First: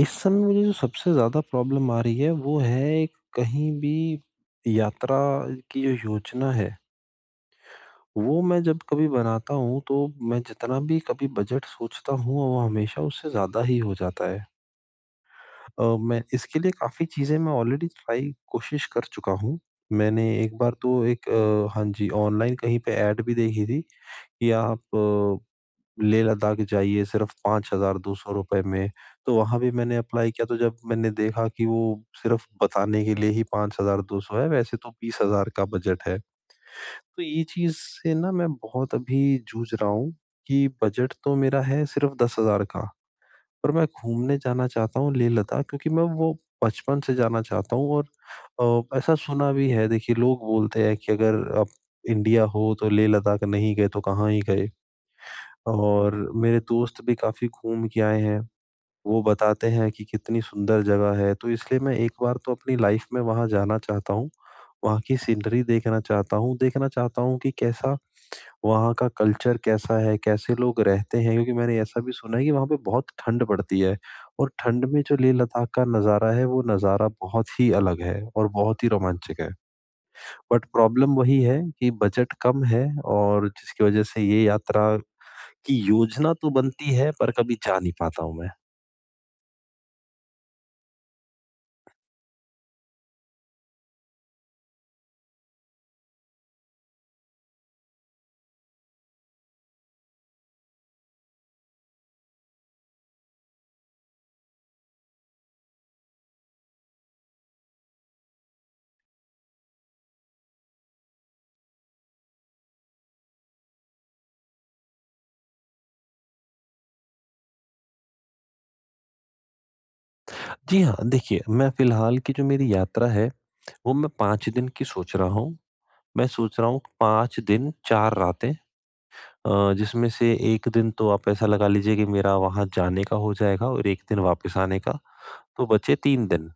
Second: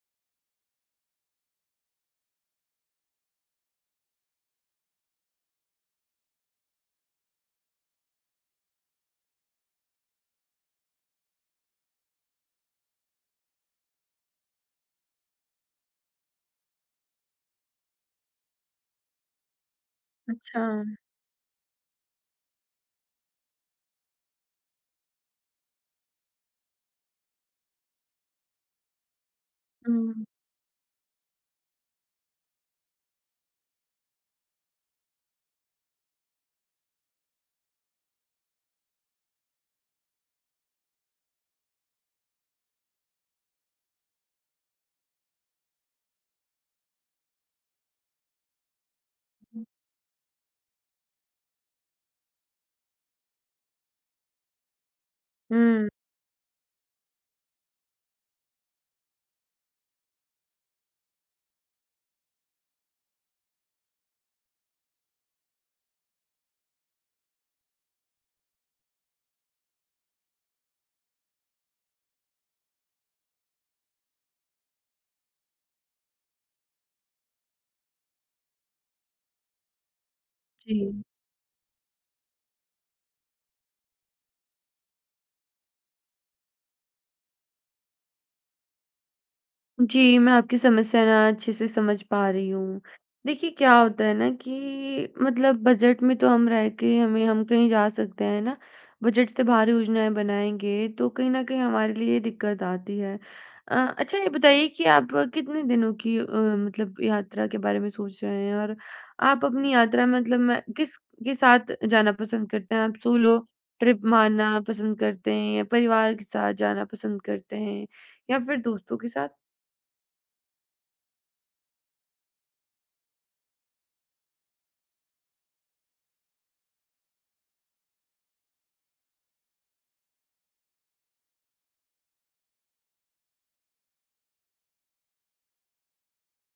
इस समय मुझे जो सबसे ज़्यादा प्रॉब्लम आ रही है, वो है कहीं भी यात्रा की जो योजना है, वो मैं जब कभी बनाता हूँ, तो मैं जितना भी कभी बजट सोचता हूँ, वो हमेशा उससे ज़्यादा ही हो जाता है। मैं इसके लिए काफ़ी चीज़ें मैं ऑलरेडी ट्राई कोशिश कर चुका हूँ। मैंने एक अच्छा। बार तो एक हाँ जी, ऑनलाइन कहीं पे ऐड भी देखी थी कि आप लेह लद्दाख जाइए सिर्फ ₹5,200 में। तो वहाँ भी मैंने हुँ, अप्लाई किया, तो जब मैंने देखा कि वो सिर्फ बताने के लिए ही 5,200 है, वैसे तो 20,000 का बजट है। तो ये चीज़ से ना मैं बहुत अभी जूझ रहा हूँ कि बजट तो मेरा है सिर्फ 10,000 का, पर मैं घूमने जाना चाहता हूँ लेह लद्दाख, क्योंकि मैं वो बचपन से जाना चाहता हूँ। और ऐसा सुना हुँ, भी है, देखिए लोग बोलते हैं कि अगर आप इंडिया हो तो लेह लद्दाख नहीं गए तो कहाँ ही गए। हुँ, और मेरे दोस्त भी काफ़ी घूम के आए हैं। वो बताते हैं कि कितनी सुंदर जगह है, तो इसलिए मैं एक बार तो अपनी लाइफ में वहाँ जाना चाहता हूँ। वहाँ की सीनरी देखना चाहता हूँ कि कैसा वहाँ का कल्चर कैसा है, कैसे लोग रहते हैं, क्योंकि मैंने ऐसा भी सुना है कि वहाँ पे बहुत ठंड पड़ती है, और ठंड में जो लेह लद्दाख का नज़ारा है, वो नज़ारा बहुत ही अलग है और बहुत ही रोमांचक है। But ji. प्रॉब्लम वही है कि बजट कम है और जिसकी वज़ह से ये यात्रा कि योजना तो बनती है, पर कभी जा नहीं पाता हूँ मैं। जी, मैं आपकी समस्या ना अच्छे से समझ पा रही हूँ। देखिए क्या होता है ना कि मतलब बजट में तो हम रह के हमें हम कहीं जा सकते हैं ना, बजट से बाहर योजनाएँ बनाएँगे तो कहीं न कहीं हमारे लिए ये दिक्कत आती है। अच्छा ये बताइए कि आप कितने दिनों की मतलब यात्रा के बारे में सोच रहे हैं? और आप अपनी यात्रा में मतलब मैं किस के साथ जाना पसंद करते हैं? आप सोलो ट्रिप मारना पसंद करते हैं या परिवार के साथ जाना पसंद करते हैं या फिर दोस्तों के साथ? जी हाँ, देखिए, मैं फ़िलहाल की जो मेरी यात्रा है, वो मैं 5 दिन की सोच रहा हूँ। मैं सोच रहा हूँ 5 दिन 4 रातें, जिसमें से 1 दिन तो आप ऐसा लगा लीजिए कि मेरा वहाँ जाने का हो जाएगा और 1 दिन वापस आने का, तो बचे 3 दिन।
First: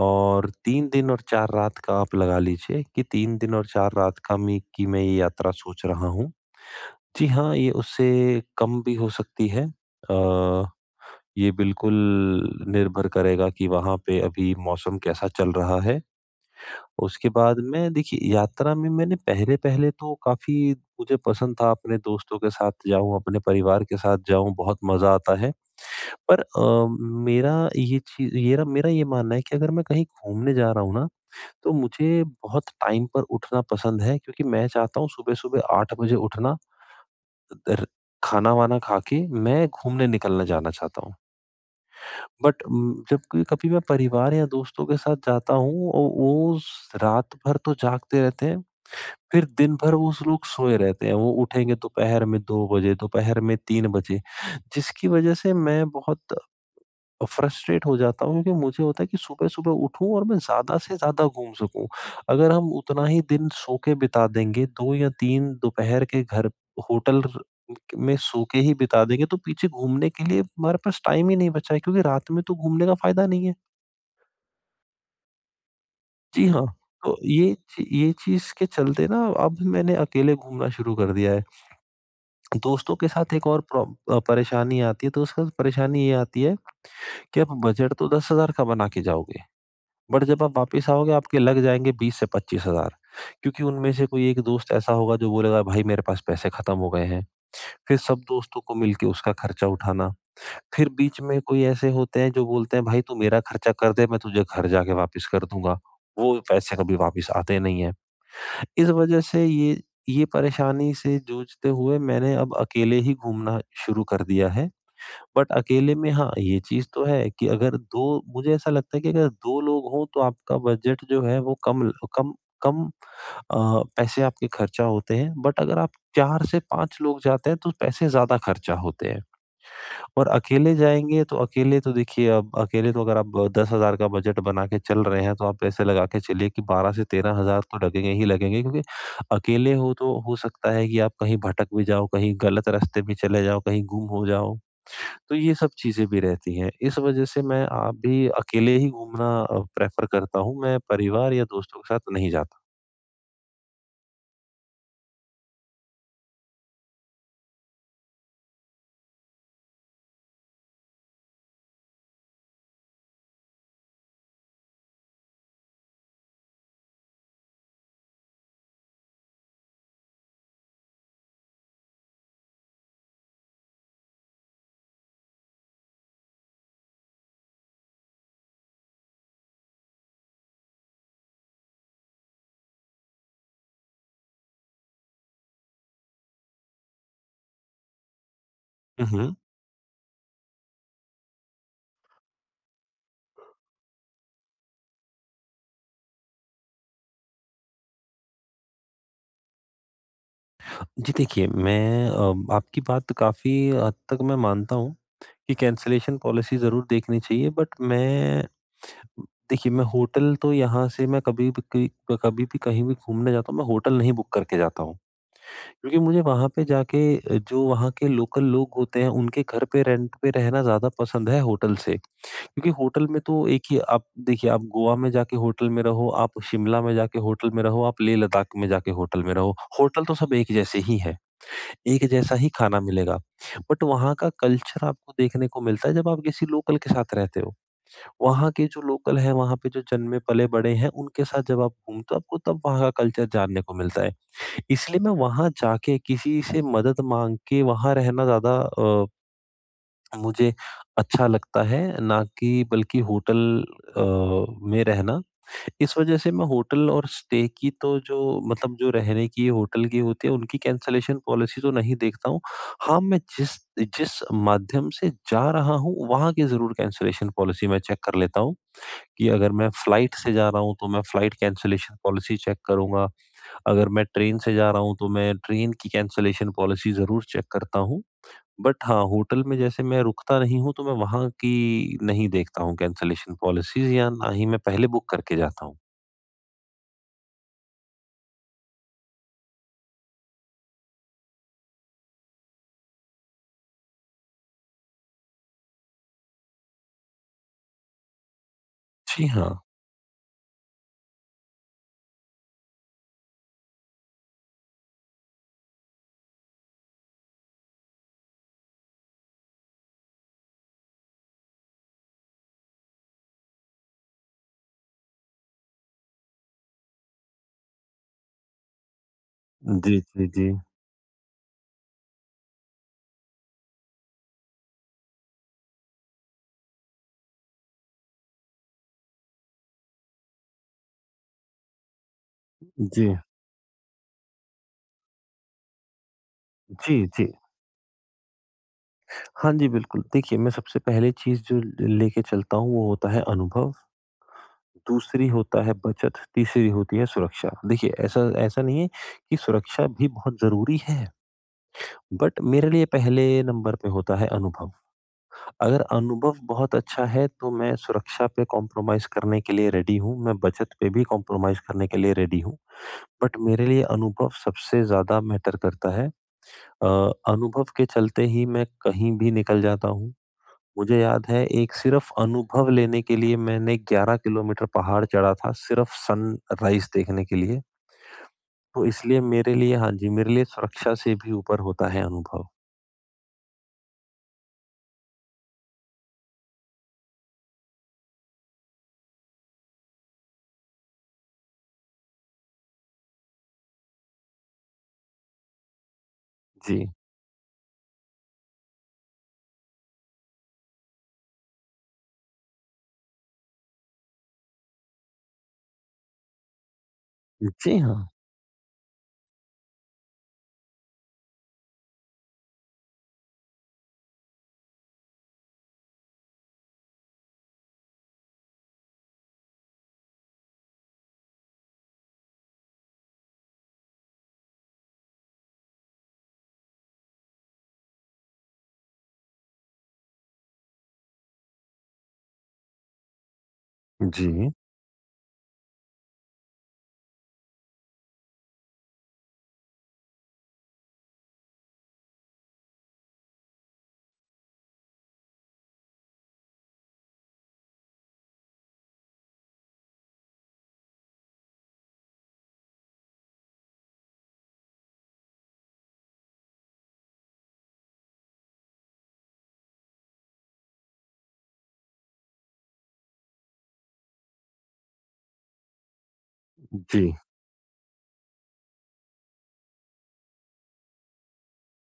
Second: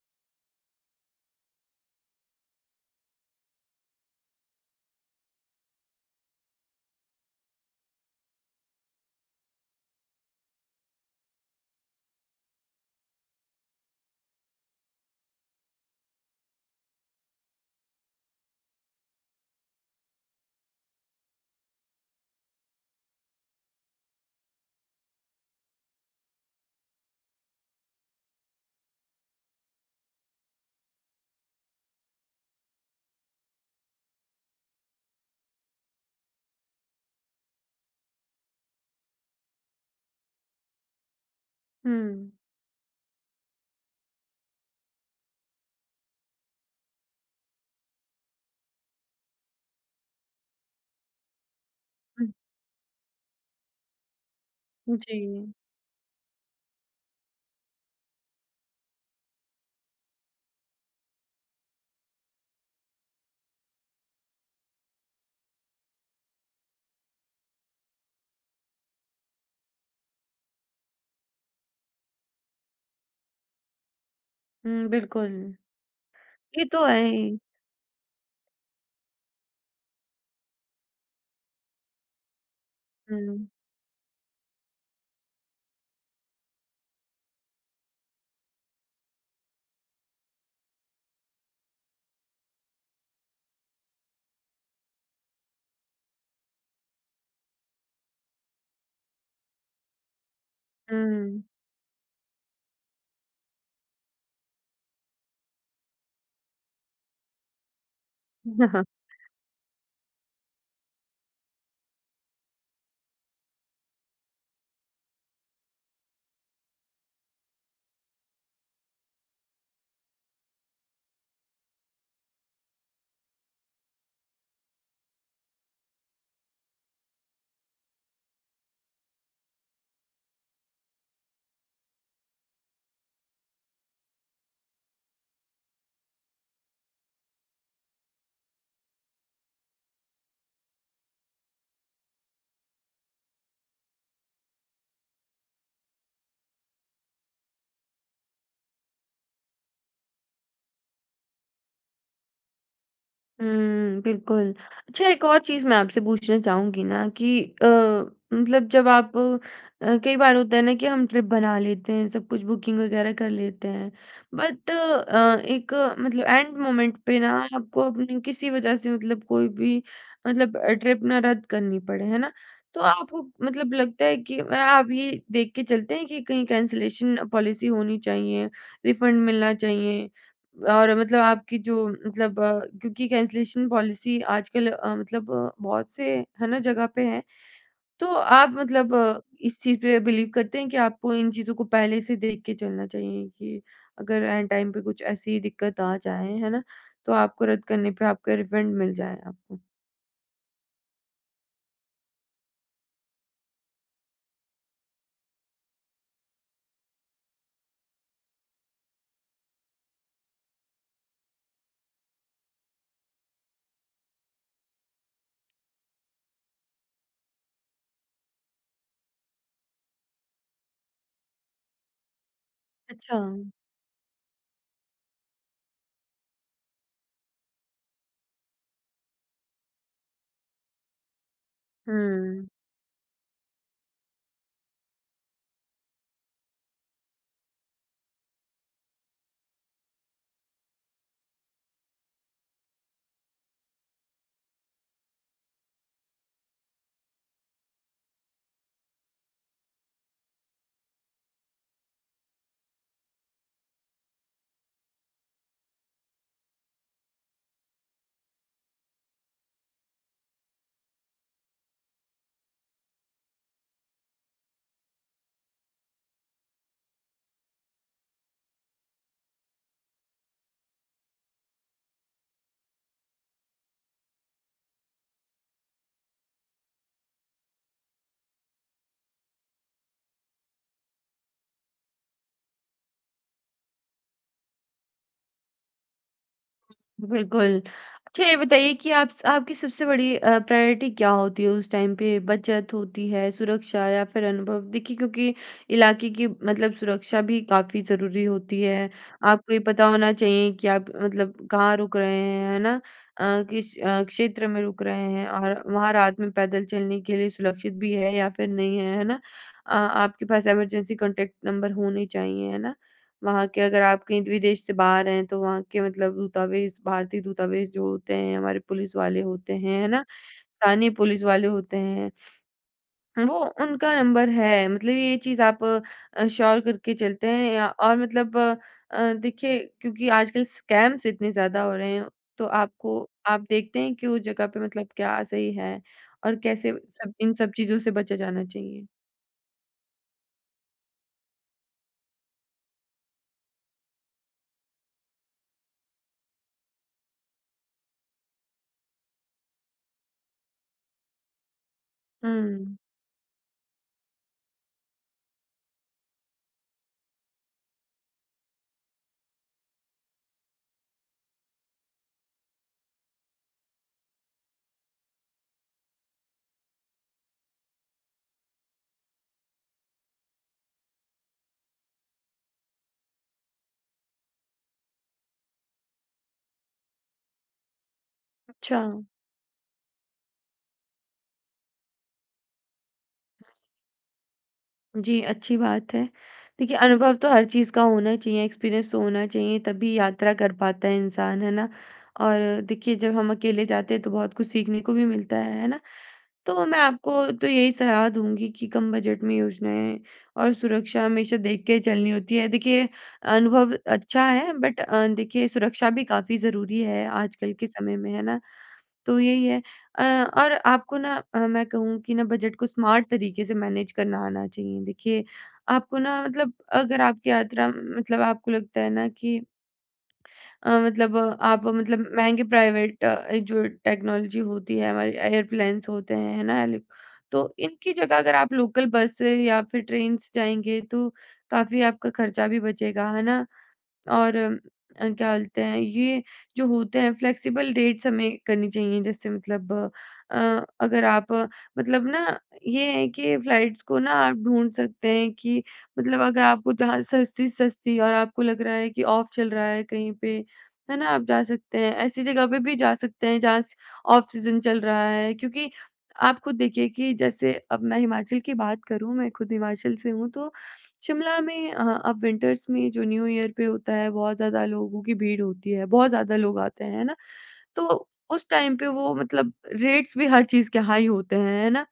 और 3 दिन और 4 रात का आप लगा लीजिए कि 3 दिन और 4 रात का मैं ये यात्रा सोच रहा हूँ। जी हाँ, ये उससे कम भी हो सकती है। अ ये बिल्कुल निर्भर करेगा कि वहाँ पे अभी मौसम कैसा चल रहा है। उसके बाद में देखिए, यात्रा में मैंने पहले-पहले तो काफ़ी, मुझे पसंद था अपने दोस्तों के साथ जाऊँ, अपने परिवार के साथ जाऊँ, बहुत मज़ा आता है। पर मेरा ये चीज़ ये ना मेरा ये मानना है कि अगर मैं कहीं घूमने जा रहा हूँ ना, तो मुझे बहुत टाइम पर उठना पसंद है, क्योंकि मैं चाहता हूँ सुबह-सुबह 8 बजे उठना, र खाना-वाना खा के मैं घूमने निकलना जाना चाहता हूँ। हुँ। बट जब क कभी मैं परिवार या दोस्तों के साथ जाता हूँ, औ वो उस रात भर तो जागते रहते हैं। फिर दिन भर वो उस लोग सोए रहते हैं। वो उठेंगे दोपहर में 2 बजे, दोपहर में 3 बजे, हुँ, जिसकी वजह से जी। मैं बहुत फ्रस्ट्रेट हो जाता हूँ, क्योंकि मुझे होता है कि सुबह-सुबह उठूँ और मैं ज़्यादा से ज़्यादा घूम सकूँ। अगर हम उतना ही दिन सो के बिता देंगे, 2 या 3 दोपहर के घर होटल र में सो के ही बिता देंगे, तो पीछे घूमने के लिए हमारे पास टाइम ही नहीं बचा है, क्योंकि रात में तो घूमने का फ़ायदा नहीं है। हुँ, बिल्कुल। जी हाँ, ये तो है तो ही। ये चीज़ के चलते ना अब मैंने अकेले घूमना शुरू कर दिया है। दोस्तों के साथ हुँ, एक और परेशानी आती है, तो उसका परेशानी ये आती है कि आप बजट तो 10,000 का बना के जाओगे। बट जब आप वापस आओगे आपके लग जाएँगे 20 से 25,000, क्योंकि उनमें से कोई एक दोस्त ऐसा होगा जो बोलेगा, भाई मेरे पास पैसे खत्म हो गए हैं। फिर सब दोस्तों को मिलके उसका खर्चा उठाना। फिर बीच में हुँ। कोई ऐसे होते हैं जो बोलते हैं, भाई तू मेरा खर्चा कर दे, मैं तुझे घर जाके वापस कर दूँगा। वो पैसे कभी वापस आते नहीं हैं। इस वजह से ये परेशानी से जूझते हुए मैंने अब अकेले ही घूमना शुरू कर दिया है। बट अकेले में हाँ, ये चीज़ तो है कि अगर 2 मुझे ऐसा लगता है कि अगर 2 लोग हों तो आपका बजट जो है वो कम कम कम पैसे आपके खर्चा होते हैं। बट अगर आप 4 से 5 लोग जाते हैं तो पैसे ज़्यादा खर्चा होते हैं। और अकेले जाएँगे, तो अकेले तो देखिए, अब अकेले तो अगर आप 10,000 का बजट बना के चल रहे हैं, तो आप ऐसे लगा के चलिए कि 12 से 13,000 तो लगेंगे ही लगेंगे, क्योंकि अकेले हो तो हो सकता है कि आप कहीं भटक भी जाओ, कहीं गलत रास्ते भी चले जाओ, कहीं गुम हो जाओ। तो ये सब चीज़ें भी रहती हैं। इस वजह से मैं आप भी अकेले ही घूमना प्रेफ़र करता हूँ, मैं परिवार या दोस्तों के साथ नहीं जाता। हुँ, बिल्कुल। अच्छा, एक और चीज़ मैं आपसे पूछना चाहूँगी ना कि मतलब जब आप कई बार होता है ना कि हम ट्रिप बना लेते हैं, सब कुछ बुकिंग वगैरह कर लेते हैं। बट एक मतलब एंड मोमेंट पे ना आपको अपनी किसी वजह से मतलब कोई भी मतलब ट्रिप ना रद्द करनी पड़े, है ना? तो आपको मतलब लगता है कि आप ये देख के चलते हैं कि कहीं कैंसलेशन पॉलिसी होनी चाहिए, रिफंड मिलना चाहिए और मतलब आपकी जो मतलब क्योंकि कैंसलेशन पॉलिसी आजकल मतलब बहुत से है ना जगह पे है। तो आप मतलब हुँ, हुँ। इस चीज़ पे बिलीव करते हैं कि आपको इन चीज़ों को पहले से देख के चलना चाहिए कि अगर एन टाइम पे कुछ ऐसी दिक्कत आ जाए, है ना? तो आपको रद्द करने पे आपका रिफंड मिल जाए आपको? जी, देखिए, मैं आपकी बात काफ़ी हद तक मैं मानता हूँ कि कैंसलेशन पॉलिसी ज़रूर देखनी चाहिए। बट मैं देखिए, मैं होटल तो यहाँ से मैं कभी भी कहीं भी घूमने जाता हूँ, मैं होटल नहीं बुक करके जाता हूँ। क्योंकि मुझे वहाँ पे जाके जो वहाँ के लोकल लोग होते हैं, उनके घर पे रेंट पे रहना ज़्यादा पसंद है होटल से। क्योंकि होटल में अच्छा। तो एक ही आप देखिए, आप गोवा में जाके होटल में रहो, आप शिमला में जाके होटल में रहो, आप लेह लद्दाख में जाके होटल में रहो, होटल तो सब एक जैसे ही हैं, एक जैसा हुँ। ही खाना मिलेगा। बट वहाँ का कल्चर आपको देखने को मिलता है जब आप किसी लोकल के साथ रहते हो। वहाँ के जो लोकल हैं, वहाँ पे जो जन्मे पले-बड़े हैं, उनके साथ जब आप घूमते हो, आपको तब वहाँ का कल्चर जानने को मिलता है। इसलिए मैं वहाँ जाके किसी से मदद माँग के वहाँ रहना ज़्यादा मुझे अच्छा लगता है ना, कि बल्कि होटल अ, में रहना। इस वज़ह से मैं होटल और स्टे की तो जो मतलब जो रहने की होटल की होती है उनकी कैंसलेशन पॉलिसी तो नहीं देखता हूँ। हाँ, मैं जिस जिस माध्यम से जा रहा हूँ वहाँ की ज़रूर कैंसलेशन पॉलिसी मैं चेक कर लेता हूँ, कि अगर मैं फ्लाइट से जा रहा हूँ तो मैं फ्लाइट कैंसलेशन पॉलिसी चेक करूँगा। अगर मैं ट्रेन से जा रहा हूँ तो मैं ट्रेन की कैंसलेशन पॉलिसी ज़रूर चेक करता हूँ। बट हाँ, होटल में जैसे मैं रुकता नहीं हूँ, तो मैं वहाँ की नहीं देखता हूँ कैंसलेशन पॉलिसीज़, या ना ही मैं पहले बुक करके जाता हूँ। बिल्कुल। अच्छा ये बताइए कि आप आपकी सबसे बड़ी प्रायोरिटी क्या होती है उस टाइम पे? बचत होती है, सुरक्षा या फिर अनुभव? देखिए क्योंकि इलाके की मतलब सुरक्षा भी काफ़ी ज़रूरी होती है। जी आपको हाँ। ये पता होना चाहिए कि आप मतलब कहाँ रुक रहे हैं, है ना? अ, किस क्षेत्र में रुक रहे हैं और वहाँ रात में पैदल चलने के लिए सुरक्षित भी है या फिर नहीं है, है ना? आपके पास इमरजेंसी कॉन्टैक्ट नंबर होने चाहिए, है ना? वहाँ के अगर आप कहीं विदेश से बाहर हैं तो वहाँ के मतलब दूतावास, भारतीय दूतावास जो होते हैं, हमारे पुलिस वाले होते हैं, है जी, ना? जी, जी। स्थानीय पुलिस वाले होते हैं, वो उनका नंबर है मतलब ये चीज़ आप श्योर करके चलते हैं या और मतलब देखिए क्योंकि आजकल स्कैम्स इतने ज़्यादा हो रहे हैं, तो आपको जी, आप देखते हैं कि उस जगह पे मतलब क्या सही है और कैसे जी, सब जी। इन सब चीज़ों से बचा जाना चाहिए? हाँ जी, बिल्कुल। देखिए, मैं सबसे पहली चीज़ जो लेके चलता हूँ, वो होता है अनुभव, दूसरी होता है बचत, तीसरी होती है सुरक्षा। देखिए, ऐसा ऐसा नहीं है कि सुरक्षा भी बहुत ज़रूरी है, बट मेरे हुँ, लिए पहले नंबर पे होता है अनुभव। अगर अनुभव बहुत अच्छा है तो मैं सुरक्षा पे कॉम्प्रोमाइज़ करने के लिए रेडी हूँ, मैं बचत पे भी कॉम्प्रोमाइज़ करने के लिए रेडी हूँ। बट मेरे लिए अनुभव सबसे ज़्यादा मैटर करता है। अ, अनुभव के चलते ही मैं कहीं भी निकल जाता हूँ। मुझे याद है, एक सिर्फ़ अनुभव लेने के लिए मैंने 11 किलोमीटर पहाड़ चढ़ा था सिर्फ़ सनराइज़ देखने के लिए। अच्छा। तो इसलिए मेरे लिए हाँ जी, मेरे लिए सुरक्षा से भी ऊपर होता है अनुभव। जी, अच्छी बात है। देखिए, अनुभव तो हर चीज़ का होना चाहिए, एक्सपीरियंस तो होना चाहिए, तभी यात्रा कर पाता है इंसान, है ना? और देखिए, जब हम अकेले जाते हैं, तो बहुत कुछ सीखने को भी मिलता है ना? तो मैं जी। आपको तो यही सलाह दूँगी कि कम बजट में योजनाएँ और सुरक्षा हमेशा देख के चलनी होती है। देखिए, अनुभव अच्छा है, बट देखिए, सुरक्षा भी काफ़ी ज़रूरी है आजकल के जी समय हाँ। में, है ना? तो यही है। और आपको ना मैं कहूँ कि ना बजट को स्मार्ट तरीके से मैनेज करना आना चाहिए। देखिए, आपको ना मतलब अगर आपकी यात्रा मतलब आपको लगता है ना कि मतलब आप मतलब महँगे प्राइवेट जो टेक्नोलॉजी होती है, हमारी एयरप्लेन्स होते हैं, है ना? हेलि, तो इनकी जगह अगर आप लोकल बस से या फिर ट्रेन से जाएँगे तो काफ़ी आपका खर्चा भी बचेगा, है ना? और जी, क्या बोलते हैं ये जो होते हैं फ्लेक्सिबल रेट्स हमें करनी चाहिए। जैसे मतलब अ, अगर आप मतलब ना ये है कि फ्लाइट्स को ना आप ढूंढ सकते हैं कि मतलब अगर आपको जहाँ सस्ती सस्ती और आपको लग रहा है कि ऑफ चल रहा है कहीं पे, है ना, आप जा सकते हैं, ऐसी जगह पे भी जा सकते हैं जहाँ ऑफ सीजन चल रहा है, क्योंकि आप खुद देखिए कि जैसे अब मैं हिमाचल की बात करूं, मैं खुद हिमाचल से हूं, तो शिमला में अब विंटर्स में जो न्यू ईयर पे होता है, बहुत ज़्यादा लोगों की भीड़ होती है, बहुत ज़्यादा लोग आते हैं, है जी, ना? तो उस टाइम पे वो मतलब रेट्स भी हर चीज़ के हाई होते हैं, है ना?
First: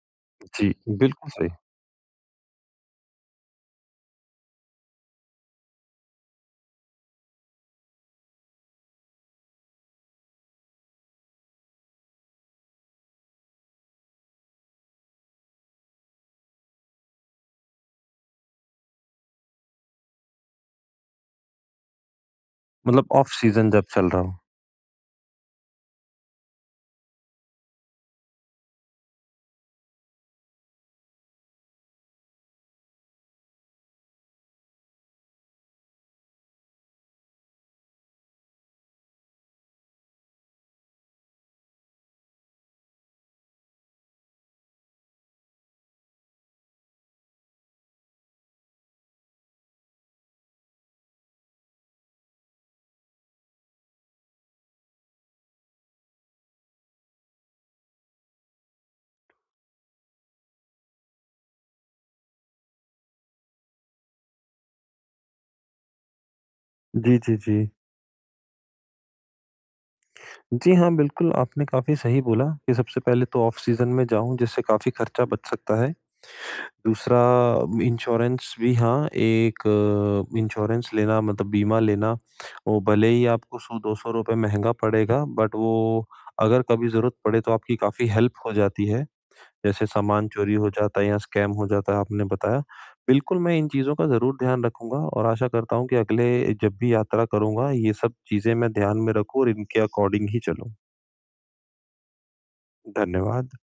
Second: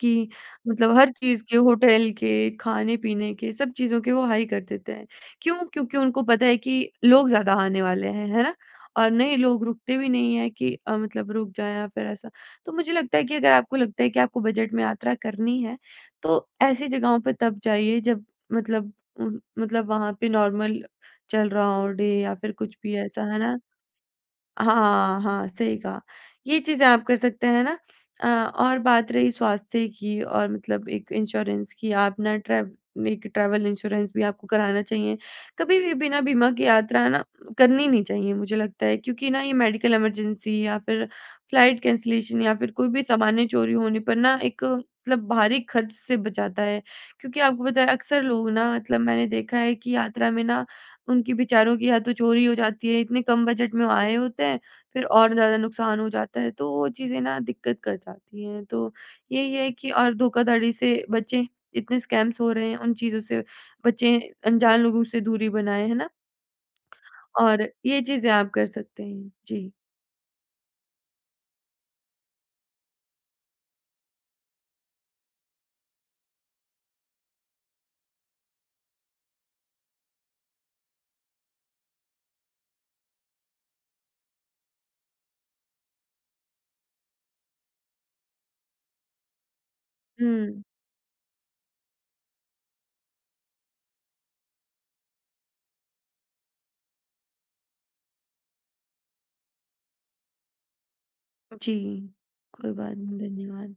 कि जी, मतलब हर बिल्कुल चीज़ सही। के, होटल के, खाने-पीने के, सब चीज़ों के वो हाई कर देते हैं। क्यों? क्योंकि उनको पता है कि लोग ज़्यादा आने वाले हैं, है ना? और नए लोग रुकते भी नहीं हैं कि मतलब रुक जाएँ या फिर ऐसा। तो मुझे लगता है कि अगर आपको लगता है कि आपको बजट में यात्रा करनी है, तो ऐसी जगहों पे तब जाइए जब मतलब मतलब वहाँ पे नॉर्मल चल रहा हो डे या फिर कुछ भी मतलब ऐसा, ऑफ है ना? सीजन जब चल रहा हो। हाँ, हाँ, सही कहा। ये चीज़ें आप कर सकते हैं ना। अ, और बात रही स्वास्थ्य की और मतलब एक इंश्योरेंस की, आप ना ट्रैव एक ट्रैवल इंश्योरेंस भी आपको कराना चाहिए। कभी भी बिना बीमा की यात्रा ना करनी नहीं चाहिए मुझे लगता है, क्योंकि ना ये मेडिकल इमरजेंसी या फिर फ्लाइट कैंसलेशन या फिर कोई भी सामान्य चोरी होने पर ना एक मतलब भारी खर्च से बचाता है। क्योंकि आपको पता है अक्सर लोग ना मतलब मैंने देखा है कि यात्रा में ना उनकी बेचारों की या तो चोरी हो जाती है, इतने कम बजट में वो आए होते हैं, फिर और ज़्यादा नुकसान हो जाता है, तो वो चीज़ें ना दिक्कत कर जाती हैं। तो यही है कि और धोखाधड़ी से बचें, इतने स्कैम्स हो रहे हैं, उन चीज़ों से बचें, अनजान लोगों से दूरी बनाएँ, है ना? जी, जी, जी। और ये चीज़ें आप कर सकते हैं। जी। जी हाँ, बिल्कुल आपने काफ़ी सही बोला कि सबसे पहले तो ऑफ सीजन में जाऊँ, जिससे काफ़ी खर्चा बच सकता है। दूसरा इंश्योरेंस भी, हाँ, एक इंश्योरेंस लेना मतलब बीमा लेना, वो भले ही आपको ₹100-200 महँगा पड़ेगा, बट वो अगर कभी ज़रूरत पड़े तो आपकी काफ़ी हेल्प हो जाती है। जैसे सामान चोरी हुँ। हो जाता है या स्कैम हो जाता है, आपने बताया। बिल्कुल, मैं इन चीज़ों का ज़रूर ध्यान रखूँगा और आशा करता हूँ कि अगले जब भी यात्रा करूँगा ये सब चीज़ें मैं ध्यान में रखूँ और इनके अकॉर्डिंग ही चलूँ। जी। कोई बात नहीं, धन्यवाद। धन्यवाद।